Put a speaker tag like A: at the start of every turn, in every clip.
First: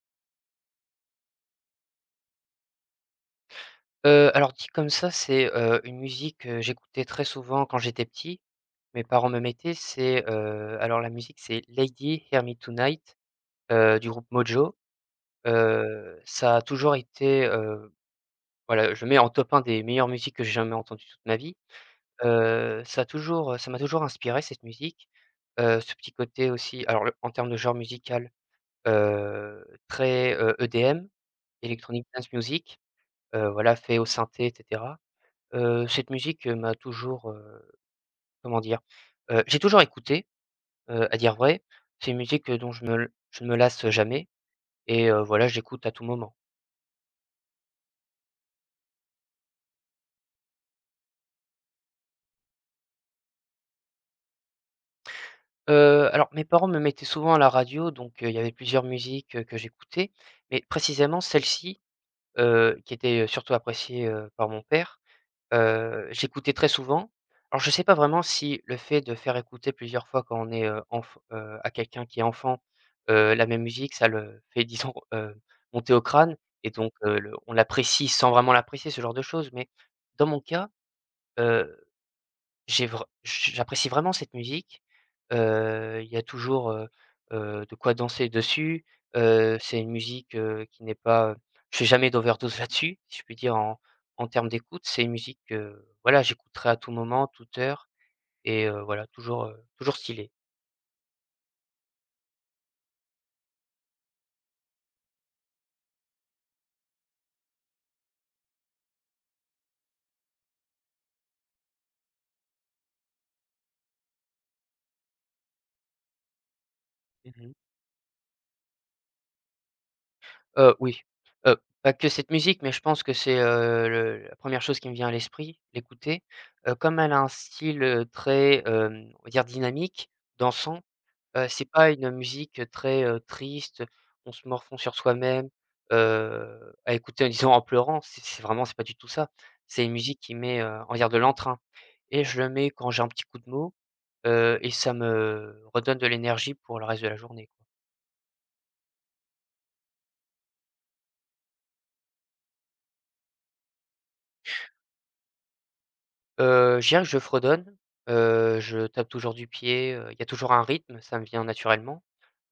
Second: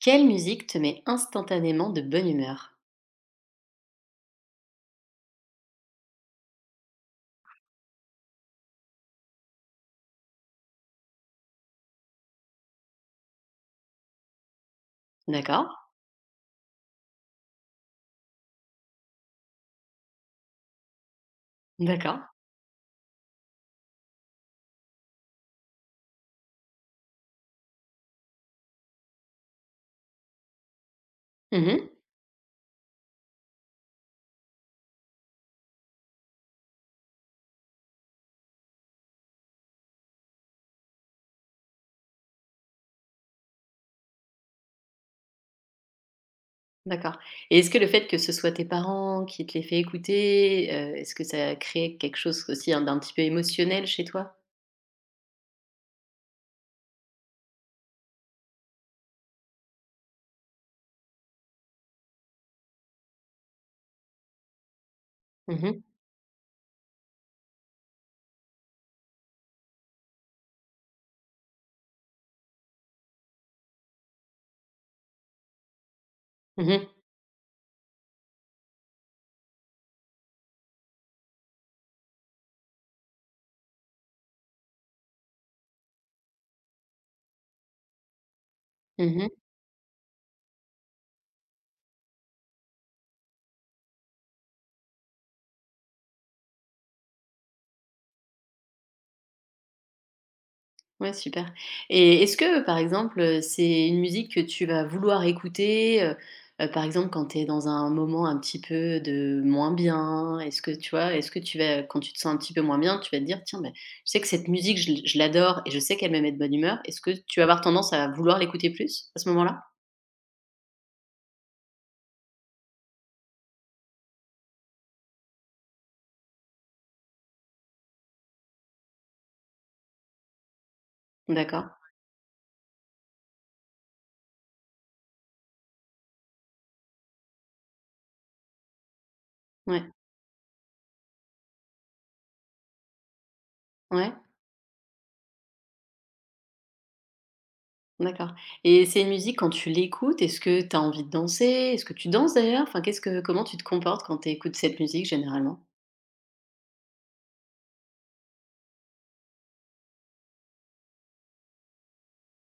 A: Quelle musique te met instantanément de bonne humeur?
B: Alors dit comme ça, c'est, une musique que j'écoutais très souvent quand j'étais petit. Mes parents me mettaient, alors la musique, c'est Lady Hear Me Tonight, du groupe Mojo.
A: D'accord,
B: Ça a toujours été, voilà, je mets en top un des meilleures musiques que j'ai jamais entendues toute ma vie.
A: d'accord.
B: Ça a toujours, ça m'a toujours inspiré cette musique. Ce petit côté aussi, alors le en termes de genre musical, très, EDM,
A: Mmh,
B: Electronic Dance Music, voilà fait au synthé et cetera. Cette musique, m'a toujours, comment dire? J'ai toujours écouté, à dire vrai. C'est une musique, dont je ne me lasse jamais et voilà, j'écoute à tout moment.
A: d'accord. Et est-ce que le fait que ce soit tes parents qui te les fait écouter, est-ce que ça crée quelque chose aussi, hein, d'un petit peu émotionnel chez toi?
B: Alors mes parents me mettaient souvent à la radio, donc il y avait plusieurs musiques, que j'écoutais, mais précisément celle-ci, qui était, surtout appréciée, par mon père.
A: Mmh mh.
B: J'écoutais très souvent. Alors je sais pas vraiment si le fait de faire écouter plusieurs fois quand on est, enf à quelqu'un qui est enfant, la même musique, ça le fait disons, monter au crâne et
A: Mmh.
B: donc le on l'apprécie sans vraiment l'apprécier, ce genre de choses. Mais dans mon cas, j'ai vr j'apprécie vraiment cette musique, il y a toujours, de quoi danser dessus,
A: Mmh.
B: c'est une musique, qui n'est pas, je fais jamais d'overdose là-dessus, si je puis dire en termes d'écoute. C'est une musique que, voilà, j'écouterai à tout moment, toute heure et voilà, toujours, toujours stylée.
A: Ouais, super. Et est-ce que, par exemple, c'est une musique que tu vas vouloir écouter, par exemple, quand tu es dans un moment un petit peu de moins bien? Est-ce que tu vois, est-ce que tu vas quand tu te sens un petit peu moins bien, tu vas te dire: «Tiens, ben je sais que cette musique, je l'adore et je sais qu'elle me met de bonne humeur». Est-ce que tu vas
B: Mmh.
A: avoir tendance à vouloir l'écouter plus, à ce moment-là?
B: Oui, heu, pas que cette musique, mais je pense que c'est, le la première chose qui me vient à l'esprit, l'écouter. Comme elle a un style, très, on va dire dynamique, dansant, c'est
A: D'accord.
B: pas une musique très, triste, on se morfond sur soi-même, à écouter, disons, en pleurant, c'est vraiment, c'est pas du tout ça.
A: Ouais.
B: C'est une musique qui met, on va dire, de l'entrain et je le mets quand j'ai un petit coup de mou,
A: Ouais,
B: et ça me redonne de l'énergie pour le reste de la journée.
A: d'accord. Et c'est une musique, quand tu l'écoutes, est-ce que tu as envie de danser? Est-ce que tu danses, d'ailleurs? Enfin, qu'est-ce que comment tu te comportes quand tu écoutes cette musique, généralement?
B: Je dirais que je fredonne, je tape toujours du pied, il y a toujours un rythme, ça me vient naturellement.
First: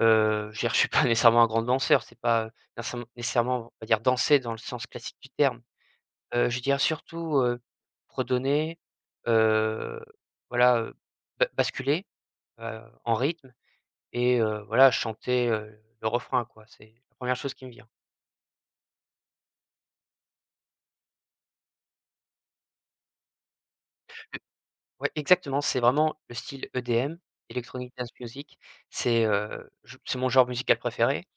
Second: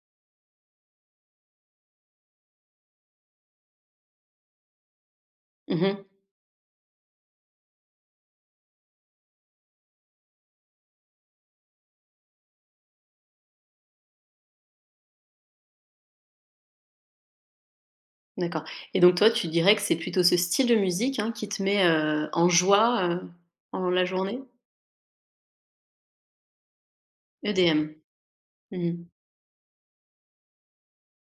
B: Je veux suis pas nécessairement un grand danseur, c'est pas, nécessairement, on va dire, danser dans le sens classique du terme.
A: Mmh.
B: Je dirais surtout, fredonner, heu, voilà, ba basculer, en rythme et voilà, chanter, le refrain, quoi. C'est la première chose qui me vient.
A: D'accord. Et donc toi, tu dirais que c'est plutôt ce style de musique, hein, qui te met, en joie, pendant la journée?
B: Ouais, exactement, c'est vraiment le style EDM,
A: EDM.
B: Electronic Dance Music.
A: Mmh mh.
B: C'est, je c'est mon genre musical préféré.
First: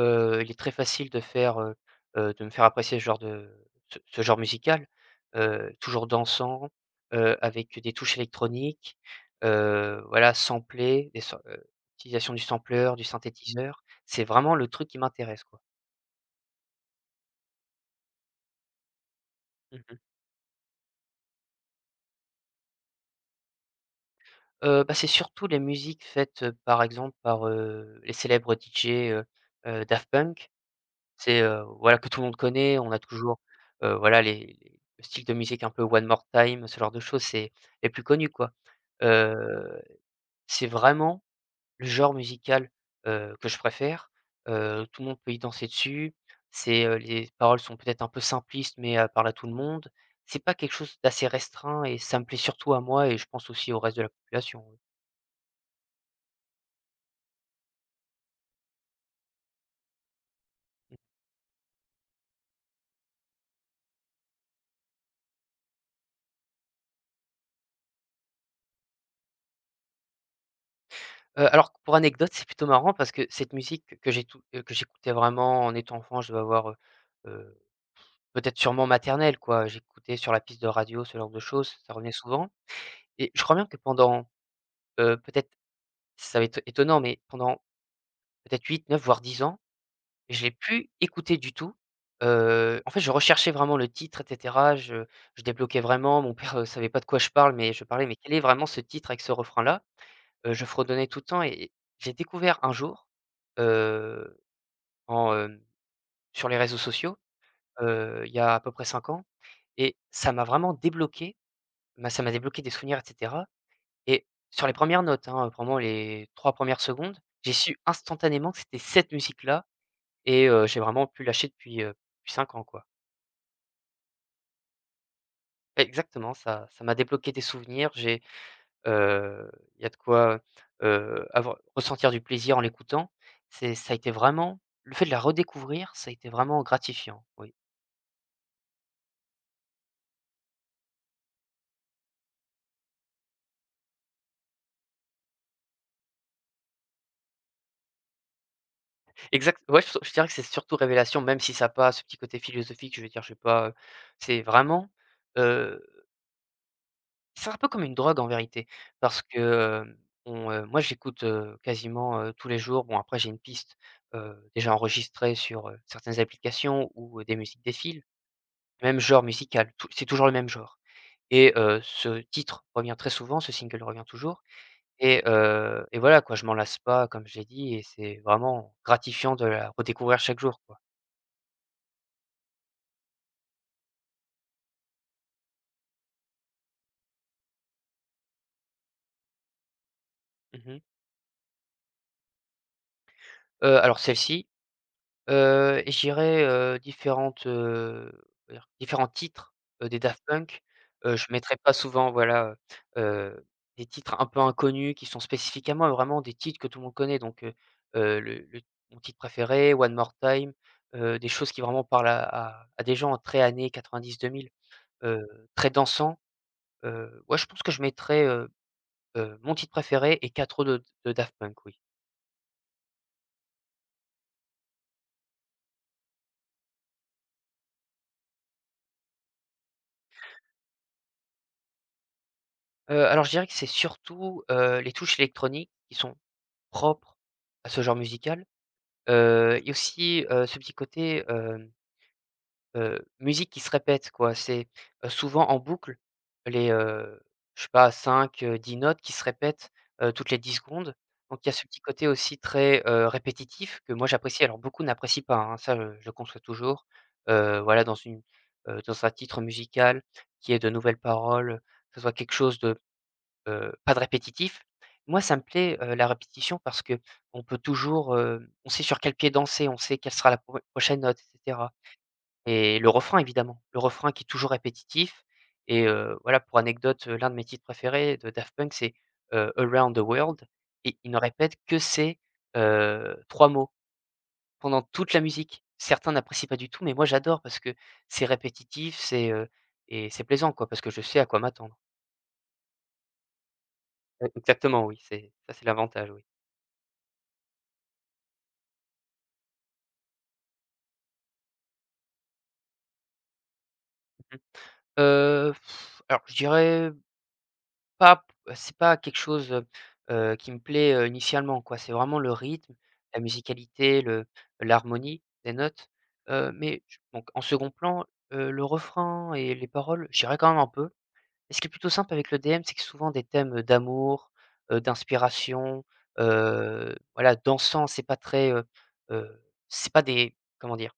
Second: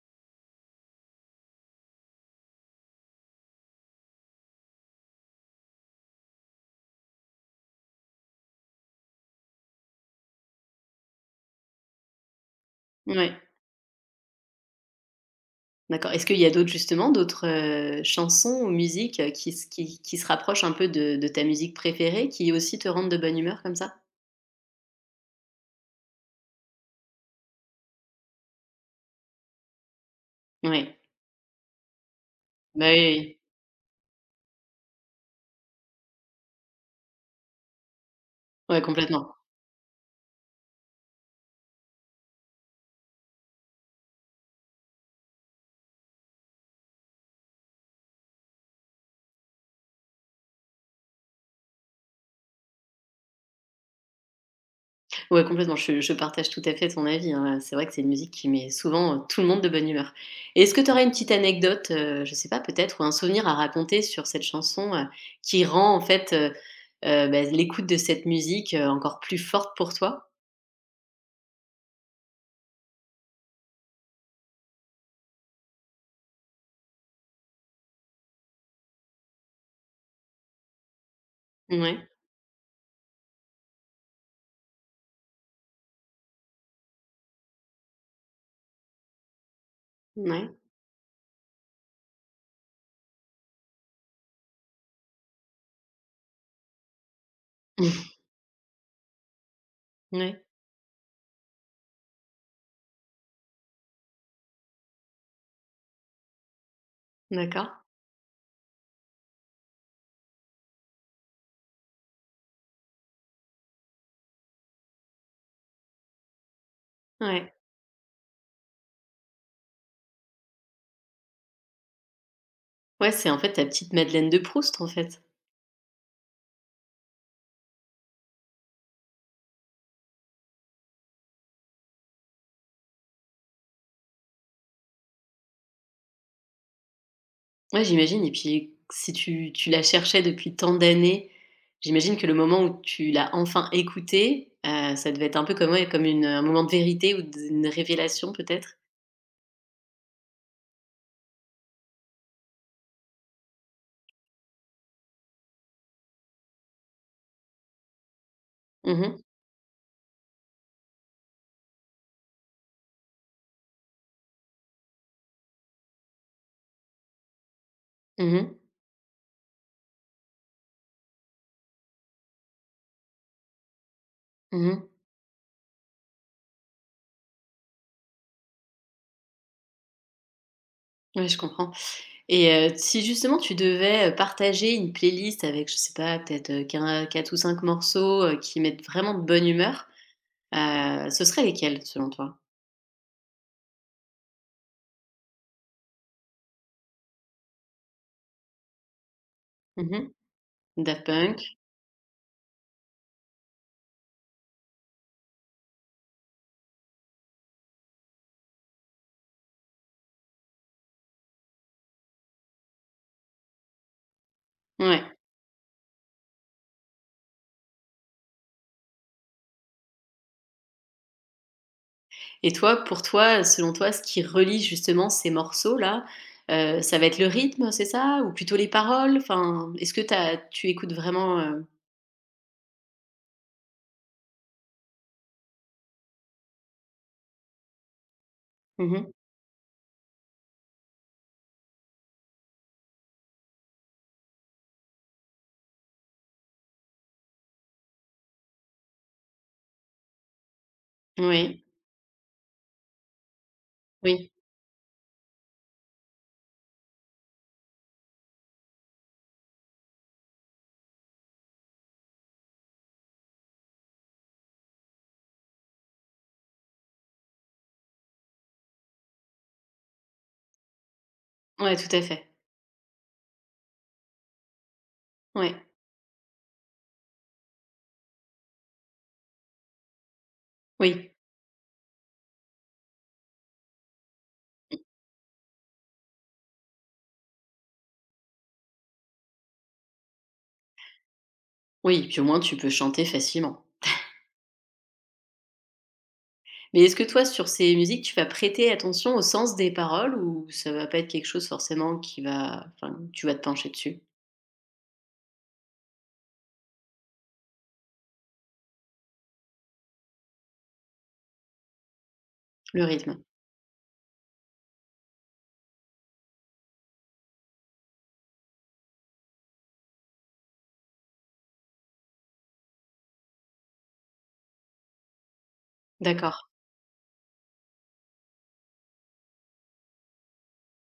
B: Il est très facile de faire, de me faire apprécier ce genre de ce genre musical, toujours dansant, avec des touches électroniques, voilà, samplé, des sam utilisation du sampler du
A: Ouais,
B: synthétiseur. C'est vraiment le truc qui m'intéresse, quoi.
A: d'accord. Est-ce qu'il y a d'autres, justement, d'autres, chansons ou musiques, qui se
B: Mmh mh.
A: qui se rapprochent un peu de ta musique préférée, qui aussi te rendent de bonne humeur comme ça?
B: Bah, c'est surtout les musiques faites, par exemple par, les célèbres DJ, heu Daft Punk.
A: Oui.
B: C'est, voilà, que tout le monde connaît.
A: Bah,
B: On a
A: oui, oui, oui.
B: toujours, voilà, les le style de musique un peu One More Time, ce genre de choses, c'est les plus connus, quoi.
A: Ouais, complètement.
B: Heu, c'est vraiment le genre musical, que je préfère, tout le monde peut y danser dessus. C'est, les paroles sont peut-être un peu simplistes, mais parlent à tout le monde. C'est pas quelque chose d'assez restreint et ça me plaît surtout à moi et je pense aussi au reste de la population, oui.
A: Ouais, complètement, je partage tout à fait ton avis, hein. C'est vrai que c'est une musique qui met souvent, tout le monde de bonne humeur. Et est-ce que tu aurais une petite anecdote, je sais pas, peut-être, ou un souvenir à raconter sur cette chanson, qui rend en fait, bah, l'écoute de cette musique, encore plus forte pour toi?
B: Alors pour anecdote, c'est plutôt marrant parce que cette musique que j'écoutais vraiment en étant enfant, je devais avoir, heu, peut-être sûrement maternelle quoi, j'écoutais sur la piste de radio, ce genre de choses, ça
A: Ouais,
B: revenait souvent et je crois bien que pendant, peut-être ça va être étonnant, mais pendant peut-être huit, neuf, voire 10 ans et je l'ai
A: ouais.
B: plus écouté du tout. En fait, je recherchais vraiment le titre et cetera. Je débloquais vraiment. Mon père, savait pas de quoi je parle, mais je parlais: «Mais quel est vraiment ce titre avec ce refrain-là?»
A: Ouais,
B: Je fredonnais tout le temps et j'ai découvert un jour, heu, en, hem, sur les réseaux sociaux,
A: d'accord.
B: il y a à peu près 5 ans et ça m'a vraiment débloqué. Bah, ça m'a débloqué des souvenirs et cetera et sur les premières notes, hein, vraiment les 3 premières secondes, j'ai
A: Ouais.
B: su instantanément que c'était cette musique-là. Et j'ai vraiment pu lâcher depuis, depuis 5 ans, quoi.
A: Ouais, c'est en fait ta petite Madeleine de Proust, en fait.
B: Exactement, ça m'a débloqué des souvenirs, j'ai, heu, il y a de quoi, avoir ressentir du plaisir en l'écoutant. C'est Ça a été vraiment le fait de la redécouvrir, ça a été vraiment gratifiant, oui.
A: Ouais, j'imagine, et puis si tu la cherchais depuis tant d'années, j'imagine que le moment où tu l'as enfin écoutée, ça devait être un peu comme ouais, comme une, un moment de vérité ou d une révélation peut-être?
B: Exact, ouais, je dirais que c'est surtout révélation, même si ça a pas ce petit côté philosophique, je veux dire, je sais pas, c'est vraiment, c'est un peu comme une drogue en vérité
A: Mhm,
B: parce que, on, moi j'écoute, quasiment, tous les jours. Bon, après j'ai une piste, déjà enregistrée sur, certaines applications ou, des musiques défilent.
A: mhm, mhm, mh.
B: Même genre musical, tou c'est toujours le même genre et ce titre revient très souvent, ce single revient toujours
A: Mmh.
B: et voilà quoi, je m'en lasse pas comme je l'ai dit et c'est vraiment gratifiant de la redécouvrir chaque jour quoi.
A: Ouais, je comprends. Et si justement tu devais, partager une playlist avec, je sais pas, peut-être, quatre ou 5 morceaux, qui mettent vraiment de bonne humeur,
B: Mmh mh.
A: ce serait lesquels selon toi?
B: Alors celle-ci. Et je dirais, différentes, on va dire, différents titres, des
A: Mhm,
B: Daft Punk.
A: Daft
B: Je
A: Punk?
B: mettrai pas souvent voilà, heu des titres un peu inconnus qui sont spécifiques à moi, vraiment des titres que tout le monde connaît, donc le mon titre préféré, One More Time, des choses qui vraiment parlent à des gens très années 90-2000,
A: Ouais.
B: heu, très dansant. Ouais, je pense que je mettrais, mon titre préféré et 4 autres de Daft Punk, oui.
A: Et toi, pour toi, selon toi, ce qui relie justement ces morceaux-là, ça va être le rythme, c'est ça? Ou plutôt les paroles? Enfin, est-ce que tu écoutes vraiment, heu?
B: Alors je dirais que c'est surtout, les touches électroniques qui sont propre à ce genre musical,
A: Mmh.
B: et aussi, ce petit côté, musique qui se répète quoi. C'est, souvent en boucle les, heu, je sais pas, cinq dix notes qui se répètent, toutes les 10 secondes. Donc il y a ce
A: Oui,
B: petit côté aussi très, répétitif que moi
A: oui,
B: j'apprécie. Alors beaucoup n'apprécient pas, hein, ça, je le conçois toujours. Voilà dans une, dans un titre musical qui est de nouvelles paroles, que ce soit quelque chose de pas de répétitif. Moi, ça me plaît, la répétition, parce que on peut toujours, on sait sur quel pied danser, on sait quelle sera la prochaine note et cetera
A: ouais, tout à fait.
B: et le refrain évidemment, le refrain qui est toujours répétitif
A: Ouais,
B: et voilà, pour anecdote, l'un de mes titres préférés de Daft Punk c'est, Around the World, et il
A: oui,
B: ne répète que ces, 3 mots pendant toute la musique. Certains n'apprécient pas du tout mais moi j'adore parce que c'est répétitif, et c'est plaisant quoi, parce que je sais à quoi m'attendre.
A: oui, puis au moins tu peux chanter facilement.
B: E Exactement, oui, c'est ça, c'est l'avantage, oui.
A: Mais est-ce que toi, sur ces musiques, tu vas prêter attention au sens des paroles, ou ça va pas être quelque chose forcément qui va, enfin, tu vas te pencher dessus?
B: Heu, alors je dirais pas, c'est pas quelque chose, qui me plaît, initialement quoi. C'est vraiment le rythme,
A: Le
B: la
A: rythme?
B: musicalité, le l'harmonie des notes, mais j donc en second plan, le refrain et les paroles, je dirais quand même un peu. Et ce qui est plutôt simple avec le DM, c'est que souvent des thèmes d'amour, d'inspiration,
A: D'accord,
B: voilà, dansant, c'est pas très, heu, c'est pas des, comment dire?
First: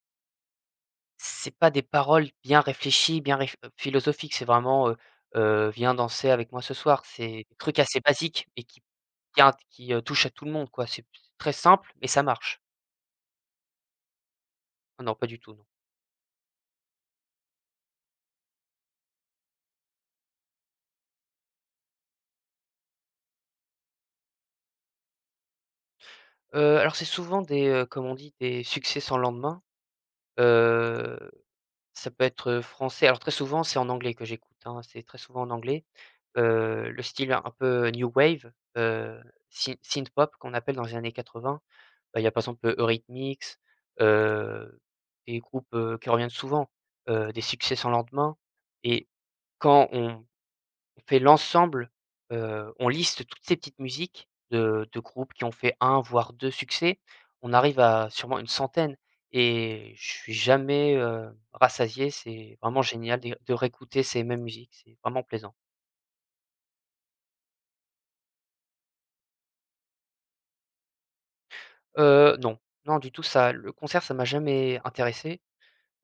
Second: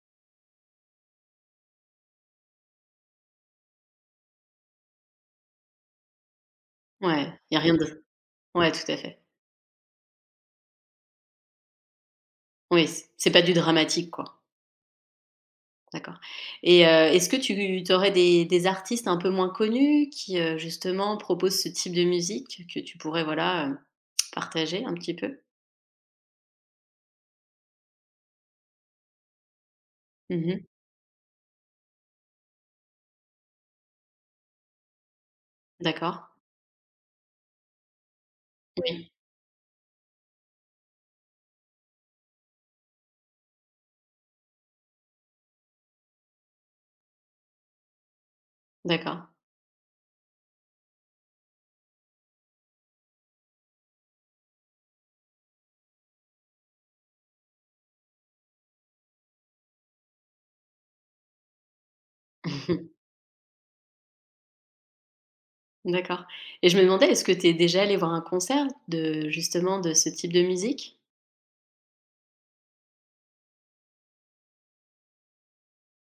B: C'est pas des paroles bien réfléchies, bien réf philosophiques, c'est vraiment, «Viens danser avec moi ce soir».
A: ouais,
B: C'est des
A: il y a rien
B: trucs assez
A: de
B: basiques et
A: ouais, tout à fait.
B: qui, touchent à tout le monde, quoi. C'est très simple, mais ça marche.
A: Oui, c'est pas du dramatique, quoi.
B: Ah non, pas du tout, non.
A: D'accord. Et est-ce que tu aurais des artistes un peu moins connus qui, justement proposent ce type de musique que tu pourrais, voilà, partager un petit peu?
B: Alors c'est souvent des, comme on dit, des succès sans lendemain.
A: Mmh.
B: Heu, Ça peut être, français, alors très souvent, c'est en anglais que j'écoute, hein, c'est très souvent en anglais.
A: D'accord.
B: Le style un peu new wave,
A: Oui.
B: heu, synth pop qu'on appelle dans les années 80. Bah, il y a par exemple, Eurythmics, heu, des groupes, qui reviennent souvent, des succès sans lendemain,
A: Oui,
B: et
A: d'accord.
B: quand on fait l'ensemble, on liste toutes ces petites musiques de groupes qui ont fait un voire 2 succès, on arrive à sûrement une centaine et je suis jamais, rassasié. C'est vraiment génial de réécouter ces mêmes musiques, c'est vraiment plaisant.
A: D'accord. Et je me demandais, est-ce que tu es déjà allé voir un concert de justement de ce type de musique?
B: Non, non, du tout, ça le concert ça m'a jamais intéressé.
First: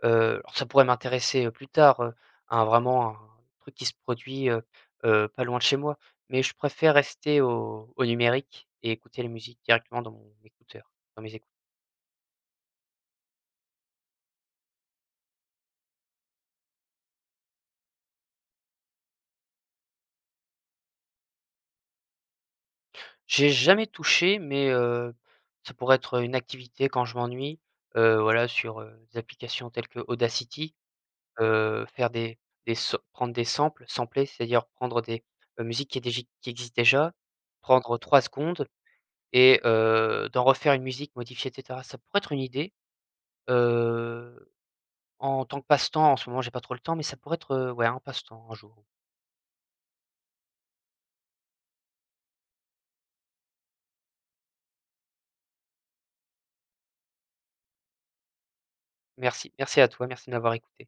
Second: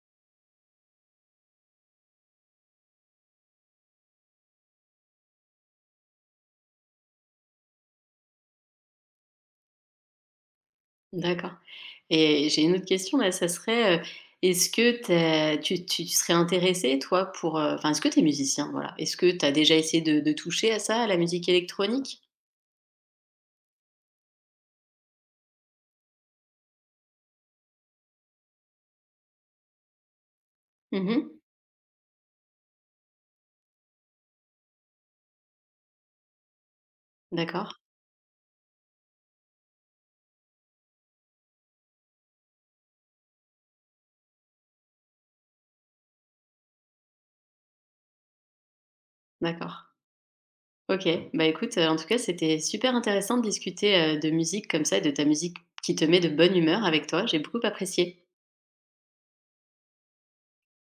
B: Heu, alors ça pourrait m'intéresser, plus tard, un vraiment un truc qui se produit, pas loin de chez moi, mais je préfère rester au numérique et écouter la musique directement dans mon écouteur, dans mes
A: D'accord.
B: écouteurs.
A: Et j'ai une autre question là, ça serait, est-ce que tu serais intéressé toi pour, enfin, est-ce que tu es musicien? Voilà. Est-ce que tu as déjà essayé de toucher à ça, à la musique électronique?
B: J'ai jamais touché, mais ça pourrait être une activité quand je m'ennuie, voilà, sur, des applications telles que Audacity,
A: Mmh.
B: faire des sam prendre des samples, sampler, c'est-à-dire prendre des, musiques qui est dégi qui existent déjà,
A: D'accord,
B: prendre 3 secondes. Et d'en refaire une musique modifiée et cetera. Ça pourrait être une idée, heu, en tant que passe-temps, en ce moment j'ai pas trop le temps, mais ça pourrait être, ouais, un passe-temps un jour.
A: d'accord. OK. Bah, écoute, en tout cas, c'était super intéressant de discuter, de musique comme ça et de ta musique qui te met de bonne humeur avec toi. J'ai beaucoup apprécié.
B: Merci à toi, merci de m'avoir écouté.